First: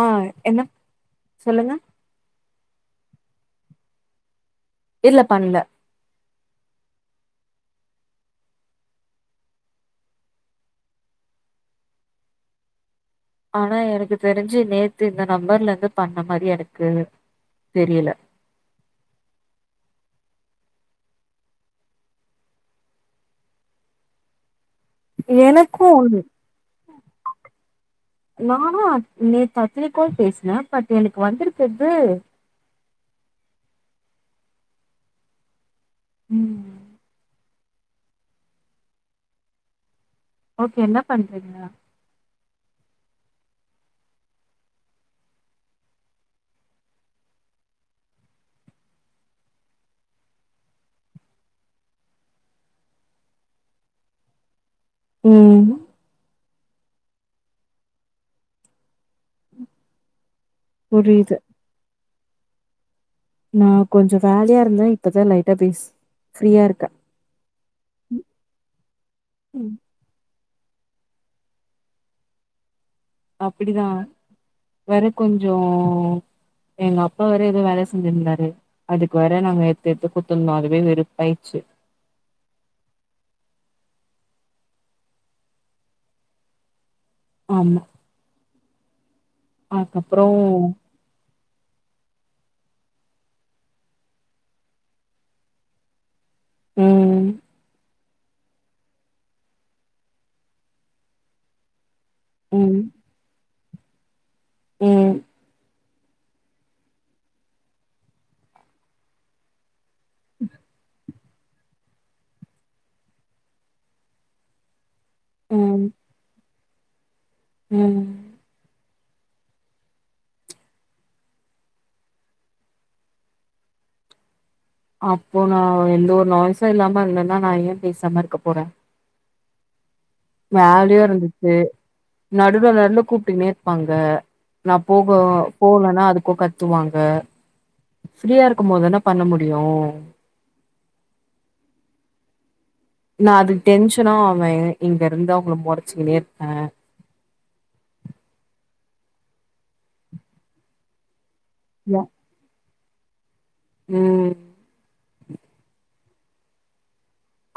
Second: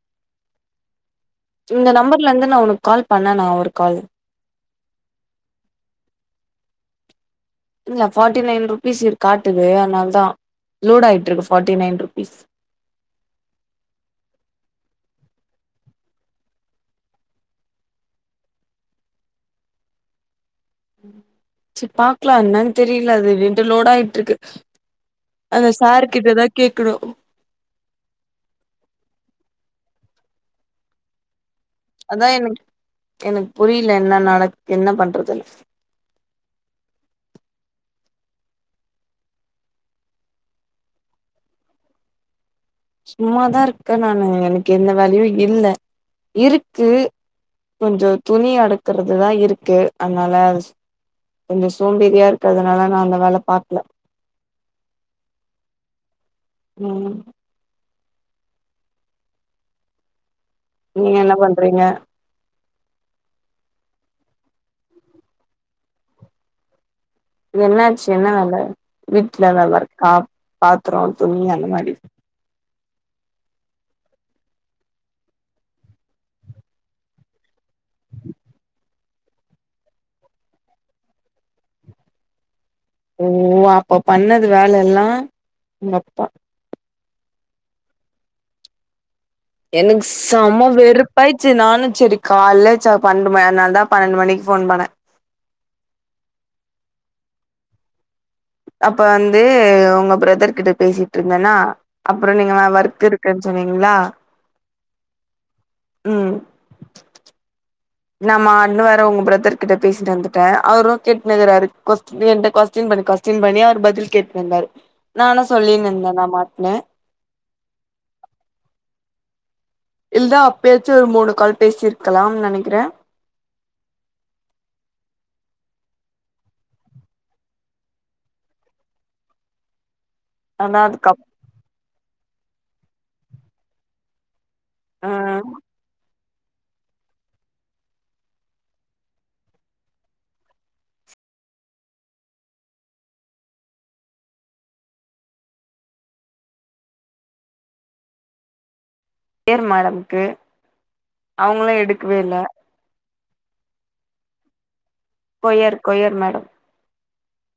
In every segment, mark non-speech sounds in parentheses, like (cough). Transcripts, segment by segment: ஆ என்னப் இந்த நம்பர்லந்து நா உனக் கால்ப் பண்ணேனா ஒரு கால் இல்லப் பண்ல இல்ல ஃபார்ட்டி நைன் ருப்பீஸ் இருக் காட்டுது அன்னால்தா லோடு ஆயிட்ருக்கு ஃபார்ட்டி நைன் ருப்பீஸ் ஆனா எனக்கு தெரிஞ்சி நேத்து இந்த நம்பர்லந்துப் பண்ண மாரி எனக்கு தெரியில சிப் பாக்லா என்னன் தெரில அது ரெண்டு லோடாயிட்ருக்கு அந்த எனக்கு சாரு கிட்டதாக் கேக்குணு நானு அத் நேத்து அத்தனை கால் பேசுனே பட் எனக்கு வந்துருக் அதா எனக் எனக்கு புரியல என்ன நடக் என்ன பண்றதுனு ம் ஓகே என்ன பண்றீங்க சும்மாதா இருக்க நானு எனக்கு எந்த வேலையு இல்ல இருக்கு கொஞ்ச துணி அடுக்குறது தா இருக்கு அதனால கொஞ்ச சோம்பேறியா இருக்கு அதுனால நா அந்த வேல பாக்ல ம் ம் நீங்க என்ன புரியுது பண்றீங்க நா கொஞ்ச வேலையா இருந்தே இப்பதா லைட்டா பேசு ஃப்ரீயா இருக்கே என்னாச்சு என்ன வேல வீட்ல வேல இருக்கா பாத்தர துணி அந்த மாரி அப்பிடிதா வேற கொஞ்சோ எங்க அப்பா வேற எதோ வேல செஞ்சிருந்தாரு அதுக்கு வேற நாங்க எட்த்து எட்த்து குட்த்துருந்தோ அதுவே வெருப்பாயிருச்சு ஓ அப்ப பண்ணது வேல எல்லா எங்கப்பா ஆமா எனக்கு அதுக்கப்றோ செம்ம வெறுப் பாயிர்ச்சு நானு சேரி கால்ல ச பன்னண்டு ம அதனால தா பன்னெண்டு மணிக்கு ஃபோன் பண்ணே ம் அப்ப வந்து உங்க பிரதர் கிட்ட பேசிட்ருந்தனா அப்பற நீங்க ம் வர்க் இருக் க்குன் சொன்னீங்ளா ம் ம் நம்ம அண்ண வேற உங்க பிதர்க்கிட்ட பேசிட்டு வந்துட்டே அவரு கேட்னுக்குறாரு கொஸ் என்ட்ட கொஸ்டின் பண்ணி கொஸ்டின் பண்ணி அவரு பதில் கேட்னுந்தாரு நானு ம் சொல்லினு இருந்தே நா மாட்னு ம் இல்தா அப்பயாச்சு ஒரு மூணு கால் பேசிருக்கலாம்னு நெனைக்கிறே அப்போ நா எந்த ஒரு நாய்ஸு இல்லாம இருந்தனா நா ஏ பேசாம இருக்கப் போறே அதா வேலையா அதுக்கப் இருந்துச்சு நடுல நடுல கூப்ட்டுக்குனே இருப்பாங்க நா போக ஆ போகலனா அதுக்கு கத் த்துவாங்க ஃப்ரீயா இருக்கும் போதுதான பண்ண முடியு நா அதுக்கு டென்ஷனா ஆவே இங்கருந்து அவ்ங்கள மொறச்சுக்குனே இருப்பே எர் மேடமுக்கு அவ்ங்களு எடுக்கவே இல்ல ம் கொய்யர் கொய்யர் மேடம்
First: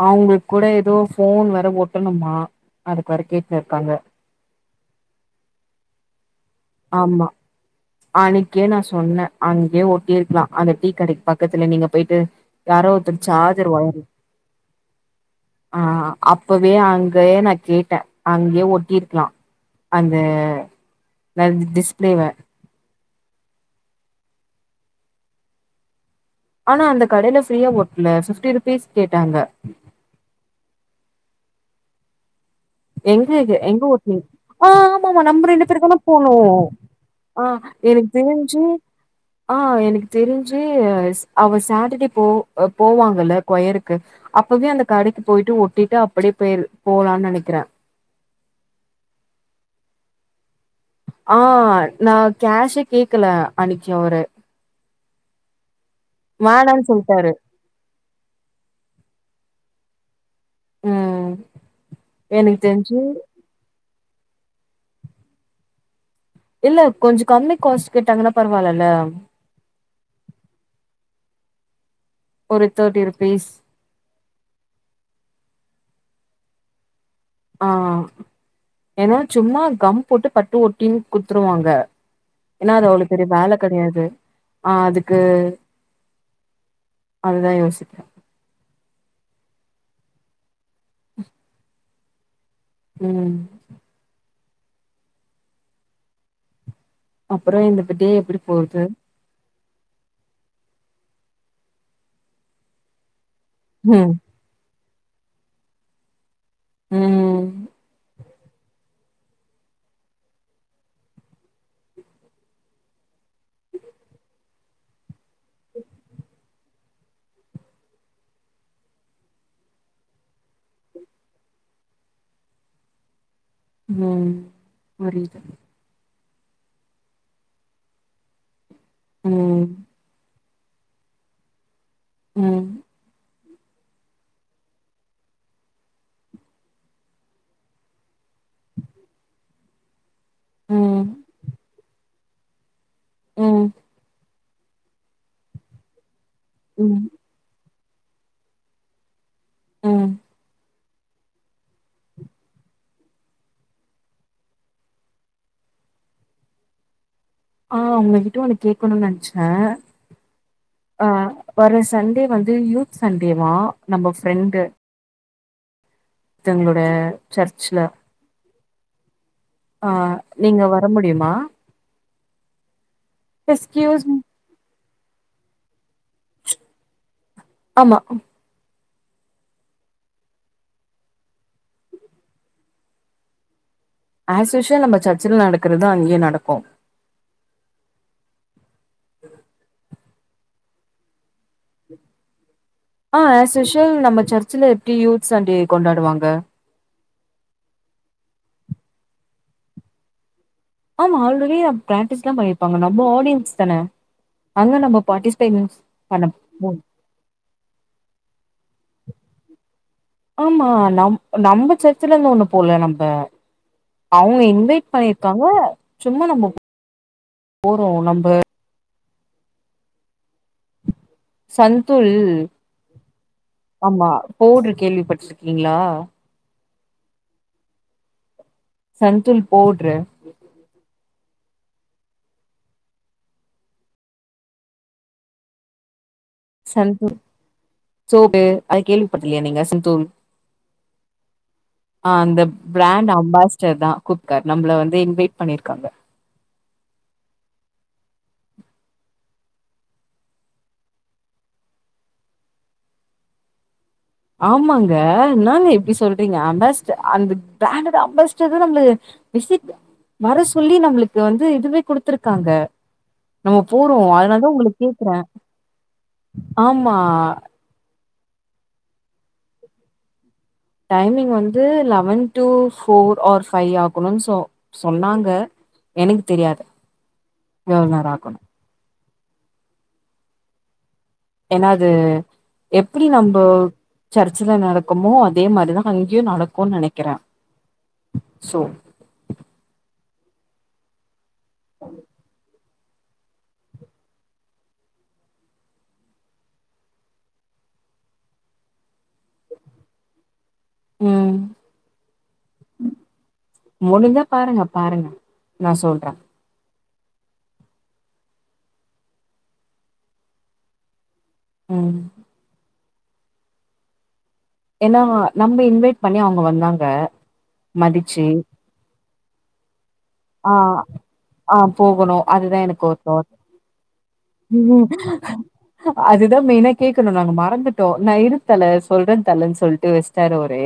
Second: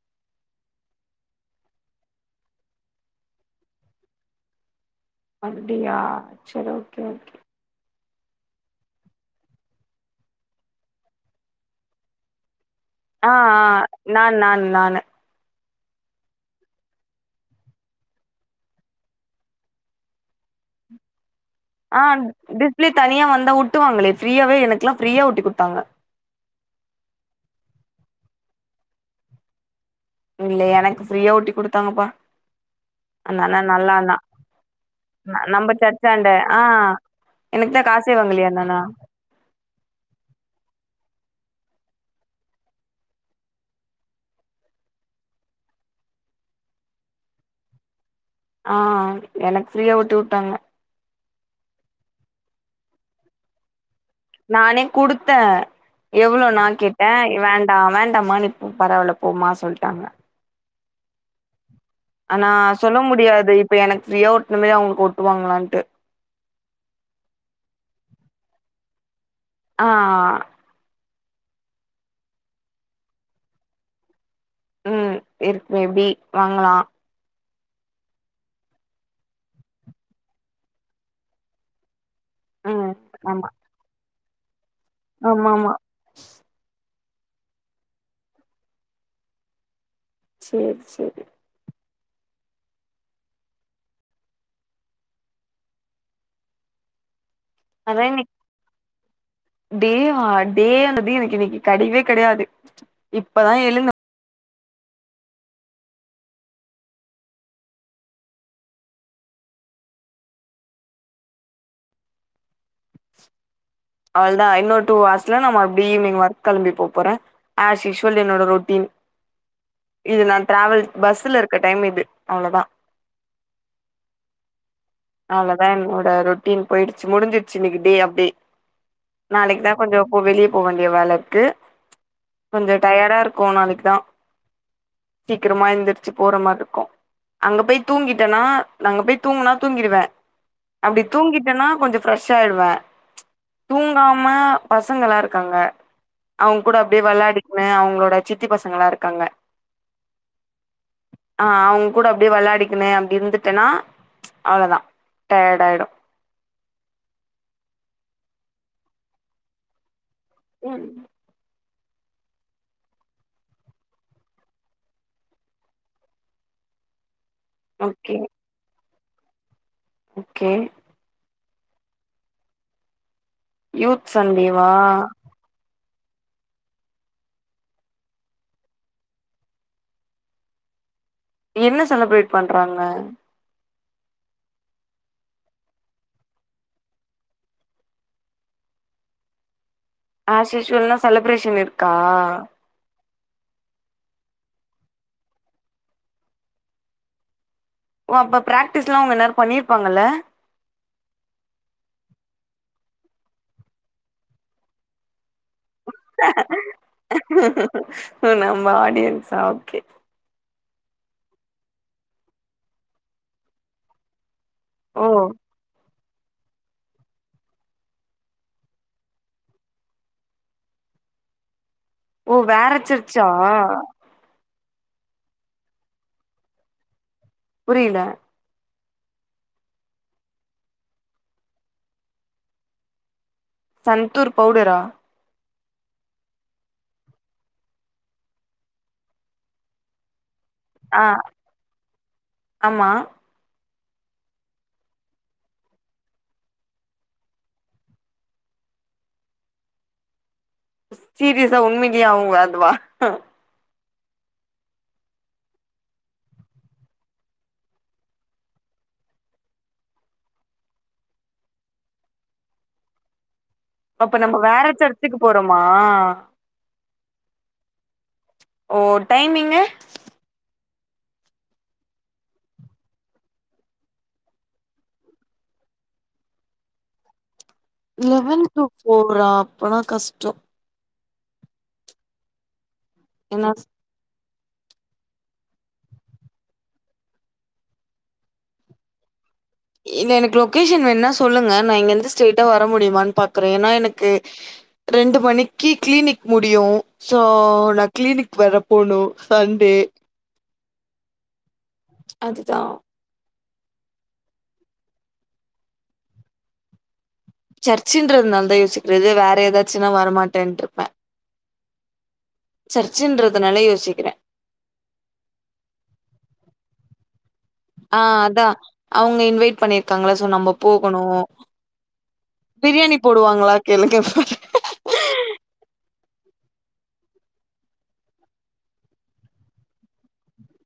அவ்ங்களுக்கு கூட எதோ ஃபோன் வேற ஒட்டனுமா அதுக்கு வேற கேட்னு இருக்காங்க அப்டியா சரி ஓகே ஆமா ஓகே அன்னைக்கே நா சொன்னே அன்னைக்கே ஒட்டிருக்கலா அந்த டீ கடைக்கு பக்கத்துல நீங்க போயிட்டு யாரோ ஒருத்தர் ஆ ஆ சார்ஜர் வயரு நான் நான் நானு ஆ அப்பவே அங்கயே நா கேட்டே அங்கயே ஒட்டிருக்கலா அந்த வந்துனு ஆ டிஸ்பிளே தனியா வந்தா ஒட்டுவாங்களே ஃப்ரீயாவே எனக்குல்லா ஃப்ரீயா ஒட்டி குடுத்தாங்க ஆனா அந்த கடையில ஃப்ரீயா ஒட்ல ஃபிஃப்டி ருபீஸ் கேட்டாங்க இல்ல எனக்கு ஃப்ரீயா ஒட்டி குடுத்தாங்கப்பா எங்க அந்த அண்ணா எங்க நல்லா அண்ணா ஒட்னீங் ஆ ஆமா ஆமா நம்ம ரெண்டு பேரு தான சர்ச்சாண்ட போனோ ஆ ஆ எனக்குதா எனக்கு காசே வாங்கலையா தெரிஞ்சு அந்த அண்ணா ஆ எனக்கு தெரிஞ்சு ஸ் அவ சாட்டர்டே போ போவாங்கல்ல கொயருக்கு அப்பவே அந்த கடைக்கு போயிட்டு ஒட்டிட்டு அப்டியே பேய்ர் போலான் நெனைக்கிறே ஆ எனக்கு ஃப்ரீயா ஒட்டி வுட்டாங்க ஆ நா கேஷே கேக்கல அன்னைக்கு அவரு நானே குடுத்தே எவ்ளோணா வேணான்னு கேட்டே சொல்ட்டாரு வேண் டாமா வேண்டாமா நீ இப்ப பரவால போமா சொல்ட்டாங்க ம் ஆனா எனக்கு சொல்ல தெரிஞ்சு முடியாது இப்ப எனக்கு ஃப்ரீயா ஒட்ன மேதி அவங்ளுக்கு ஓட்டுவாங்களான்ட்டு இல்ல கொஞ்சோ கம்மி காஸ்ட் கேட்டாங்கன்னா பரவாலல ஆ ஆ ஒரு தேட்டி ரூபிஸ் ம் இருக்கு எப்டி வாங்கலா ஆ ஏனா சும்மா கம் போட்டு பட்டு ஒட்டின் குத்துருவாங்க என்னா அது ம் அவ்ளவு பெரிய ஆமா வேல கெடயாது ஆ அதுக்கு ஆமா ஆமா அதுதா யோசிச்சே செரி செரி ம் அப்பறோ இந்த டே எப்டி போது டேயா டேயானது எனக்கு இன்னைக்கி கெடயவே கெடயாது இப்பதா எழ் ம் ம்ம் அவ்ளதா இன்னொரு டூ ஹவர்ஸ்ல நா மறுபடி ஈவினிங் ஒர்க் கெளம்பி போ போறே அஸ் யுஸ்வல் என்னோட ரொட்டீன் இது நா ட்ராவல் பஸ்ல இருக்க டைம் இது அவ்ளோதா ம் புரியுது அவ்ளோதா என்னோட ரொட்டீன் போயிடுச்சு முடிஞ்சிச்சு இன்னைக்கு டே அப்டி நாளைக்கு ம் தா கொஞ்சோ போ வெளிய போ வேண்டிய வேல இருக்கு ம் கொஞ்சோ டயர்டா இருக் போ நாளைக்கு சீக்கிரமா எந்திரிச்சு போற மாற் இருக்கு அங்க போய் தூங்கிட்டேன்னா நாங்க போய் தூங்குனா தூங்கிருவே அப்டி ம் தூங்கிட்டேன்னா கொஞ்சோ ஃப்ரெஷ் ஆயிடுவே ம் தூங்காம பசங்களா இருக்காங்க அவங்கூட ம் அப்டியே வெளாடி மே அவங்களோட சித்தி பசங்களா இருக்காங்க ம் ஆ அவங்கூட அப்டியே விளாடிக்குனே அப்டி இருந்துட்டேனா அவ்ளோ தா டயர்ட் ஆயிடு ஆ உங்ககிட்ட ஒன்னு கேக்கணுனு நெனச்சே ம் ஆ வர சண்டே வந்து யூத் சண்டேவா நம்ம ஃப்ரெண்டு ஒருத்தங்களோட சர்ச்சுல ஓகே ஆ ஓகே நீங்க வர முடியுமா எக்ஸ்கியூஸ் யூத் மீ சண்டே வா ஆம்மா என்ன செலப்ரேட் பண்றாங்க ஏஸ் யுஸ்வல் நம்ம சர்ச்சுல நடக்கறதா அங்கியு நடக்கு ஏஸ் யுஷ்வல்னா செலிப்ரேஷன் இருக்கா அ ஏஸ் யுஷ்வல் நம்ம சர்ச்ல எப்டி யூத் சண்டே கொண்டாடுவாங்க ஓ அப்போ ப்ராக்டிஸ்லா அவங்க இந்நேரோ பண்ணிருப்பாங்கல ஆமா ஆல்ரெடி ப்ராக்டிஸ்லா பண்ணிருப்பாங்க நம்ப ஆடியன்ஸ் தான அங்க நம்ம பார்ட்டிசிபேட் பண்ண போறோ நம்ம ஆடியன்ஸா ஓகே ஆமா நம் நம்ம சர்ச்சல இருந்து ஒண்ணு போல நம்ம அவங்க இங் இன்வெயிட் ஓ பண்ணிருக்காங்க சும்மா நம்ம போறோ நம்ப சந்துல் ஓ வேற சர்ச்சா ஆமா பேப்வ்டுரு கேள்விப்பட்ருக்கீங்ளா புரில சந்துல் போப்வ்டுரு சந்தூர் பவுடரா சந்தூர் சோப்பு அத கேள்விப்பட்டதுலையா நீங்க சந்தூர் ஆ அ அந்த ஆமா பிராண்ட் அம்பாஸ் டர்தா (unintelligible) நம்மள வந்து இன்வைட் பண்ணிருக்காங்க சீரியஸா உண்மைலயே அவங்க அதுவா ஆமாங்க என்னாங்க இப்டி சொல்றீங்க அம்பாஸ்டர் அந்த பிராண்டோட அம்பாஸ்டர் தா நம்ப இஸிட் வர சொல்லி நம்ளுக்கு வந்து இதுவே குடுத்துருக்காங்க நம்ம போறோ அப்ப நம்ம அதனால தா வேற உங்கள கேக்றே சர்ச்சுக்கு போறோமா ஆம்மா ஓ டைமிங்கு டைமிங் வந்து eleven two four or five ஆகணுனு சொ சொன்னாங்க எனக் தெரியாது எவ்ளோ நேரம் ஆகும்னு. லெவன் டு போஃரா அப்பனா கஷ்டோ என்னா அது எப்டி நம்போ ஏன்னா சர்ச்சில நடக்குமோ அதே மாரிதா அங்கேயு நடக்குன் நெனைக்கற சோ இல்ல எனக்கு லொகேஷன் வேணுனா சொல்லுங்க நா இங்க இருந்து ஸ்ரெட்டா வர முடியுமான் பாக்குறே ஏனா எனக்கு ரெண்டு மணிக்கு கிளினிக் முடியு சோ நா கிளினிக் வேற போனு சண்டே ம் அதுதா முடிஞ்சா பாருங்க பாருங்க நா சொல்ற சர்ச்சின்றதுனால தா யோசிக்றது வேற ஏதாச்சுனா வரமாட்டேன்ருப்ப ம் சர்ச்சின்றதுனால யோசிக்கிறே ஏன்னா நம்ப இன்வைட் பண்ணி அவ்ங்க வந்தாங்க ஆ மதிச்சு அதா அவ்ங்க இன்வைட் பண்ணியிருக்காங்கள ஆ நம்ப போகணு ஆ போகணு அதுதா பிரியாணி போடுவாங்களா கேளுங்க ம் அதுதா மெய்னா கேக்கணு நாங்க மறந்துட்டோ நா இரு தல சொல்ற தலன்னு சொல்ட்டு வஸ்டாரு அவ்ரு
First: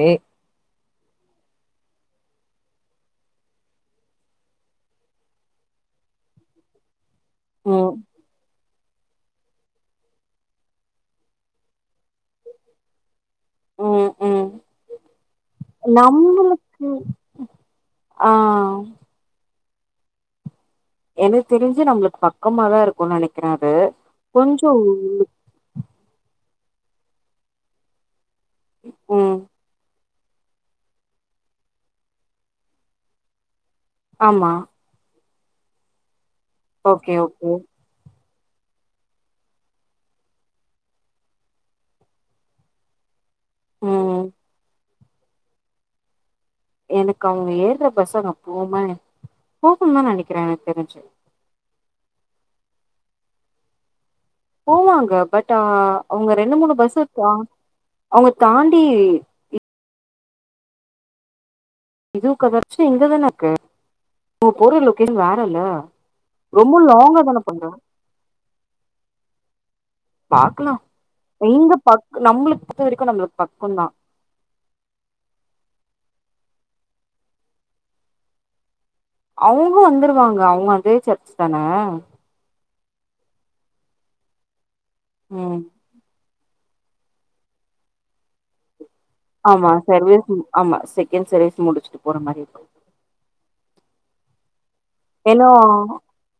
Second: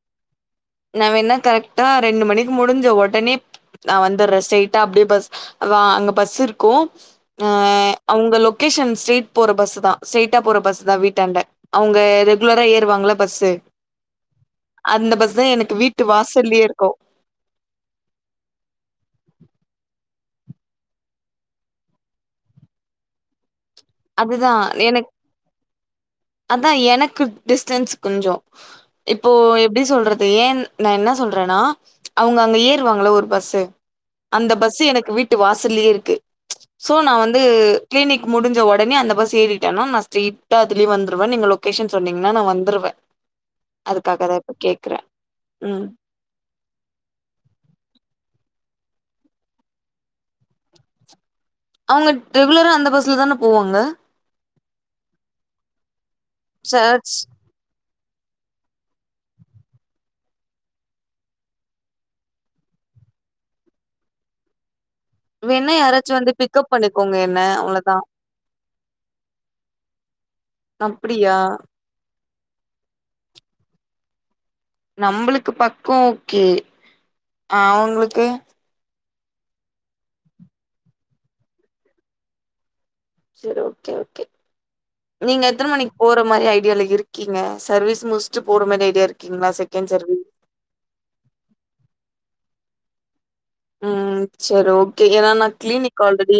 நா வேண்னா கரெக்ட்டா ரெண்டு மணிக் முடிஞ்ச உடனே நா வந்துற ஸ்டெய்ட்டா அப்டி பஸ் அதா அங்க பஸ் இருக்கு அ ம் அவ்ங்க லொகேஷன் ஸ்ட்ரேட் போற பஸ் தா ஸ்ரைட்டா போற பஸ் தா வீட்டாண்ட அவ்ங்க ரெகுலரா ஏறுவாங்கள பஸ்ஸு அந்த பஸ் தா எனக்கு வீட்டு வாசல்லயே நம்முளுக் இருக்கு ஆ எனக் தெரிஞ்சு நம்ளுக்கு பக்கமாதா இருக்குன் நனைக்கிற அது அதுதா கொஞ்சோ எனக் அதா எனக்கு டிஸ்டன்ஸ் கொஞ்சொ இப்போ ம் எப்டி சொல்றது ஏன் நா என்ன சொல்றேன்னா அவ்ங்க அங்க ஏறுவாங்கள ஒரு பஸ்சு ஆமா அந்த பஸ்சு எனக்கு வீட் ட்டு வாசலியே இருக்கு சோ நா ஓகே வந்து ஓகே கிளினிக் முடிஞ்ச உட ஒடனே அந்த பஸ் ஏறிட்டனா நா ஸ்ட்ரெய்ட்டா அதுலே வந்துருவ நீங்க லொகேஷன் சொன்னீங்ன்னா நா வந்துருவ ம் அதுக்காகதா இப்ப கேக்குற ம் எனக்கு அவ்ங்க ஏருற பஸ் அங் போம போகு தா நெனைக்கிற எனக்கு தெரிஞ்சு அவ்ங்க ரெகுலரா அந்த பஸ்ல தான போவாங்க போவாங்க பட் அவ்ங்க ரெண்டு மூணு பஸ் சர்ச் அவ்ங்க தாண்டி இதுவு கதர்ச்சி இங்கதான இருக்கு ஓ பொருளு செரி வேறல்ல வேணா யாராச்சும் வந்து பிக்கப் ரொம்ப பண்ணிக்கோங்க லாங்கா தான என்ன, பண்றோ அவ்வளோதான். பாக்லா அப்படியா? எங்க பக்நம்ளுக்கு பொருத்தவரக்யு நம்ளுக்கு பக்கொதா நம்ளுக்கு பக்கொ ஓகே அ அவ்ங்ளுக்கு அவ்ங்குளு வந்துருவாங்க அவ்ங்க அதே சர்ச்சு தான செரி ஓகே ஓகே நீங்க ம் எத்தன மணிக் போற மாரி ஐடியால இருக்கீங்க சர்வீஸ் முஸ்டு போற மாரி ஐடியா இருக் ஆமா சர்வீஸ் ஆமா செகண்ட் சர்வீஸ் முடிச்சுட்டு போற மாரி இருக் ம் செரி ஓகே ஏனா னா ஏன்னா கிளினிக் ஆல்ரெடி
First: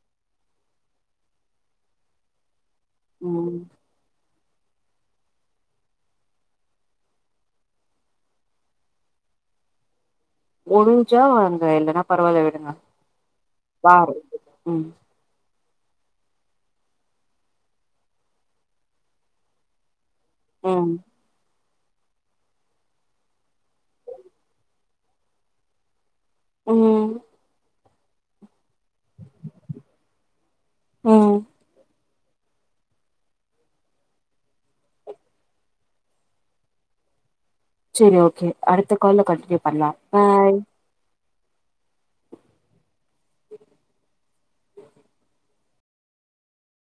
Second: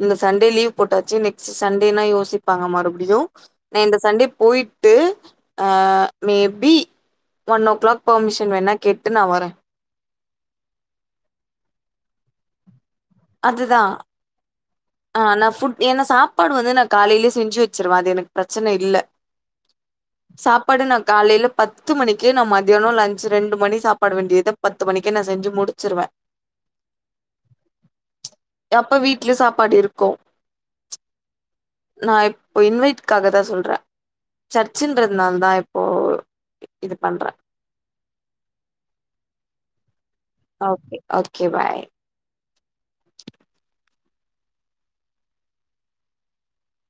இந்த சண்டே லீவ் போட்டாச்சு நெக்ஸ்ட் சண்டேனா யோசிப்பாங்க மறுபடியு ம் நா இந்த சண்டே போயி ட்டு அ maybe one o'clock permission வேணா கேட்டு நா வர ஒழுஞ்சா வாங்க இல்லன்னா பரவாயில்ல விடுங்க பாரு ம் ஆ நா ஃபுட் ஏனா சாப்பாடு வந்து நா காலையிலெ செஞ்சு வச்சுருவ அது எனக்கு பிரச்சன இல்ல சாப்பாடு ம் நா காலைல பத்து மணிக்கே நா மத்யானொ லன்ச் ரெண்டு மணி சாப்பாடு வேண்டியத பத்து மணிக்கே நா செஞ்சு முடிச்சிருவ ஓ எப்ப வீட்லியு சாப்பாடு இருக்கு ஓ நா இப்போ இன்வைட்காக தா சொல்றே சர்ச்சுன்றதுனால தா இப்போ இது பண்ற செரி ஓகே அடுத்த கால்ல கண்டியூ பண்லாம் பாய் ஓகே ஓகே பாய்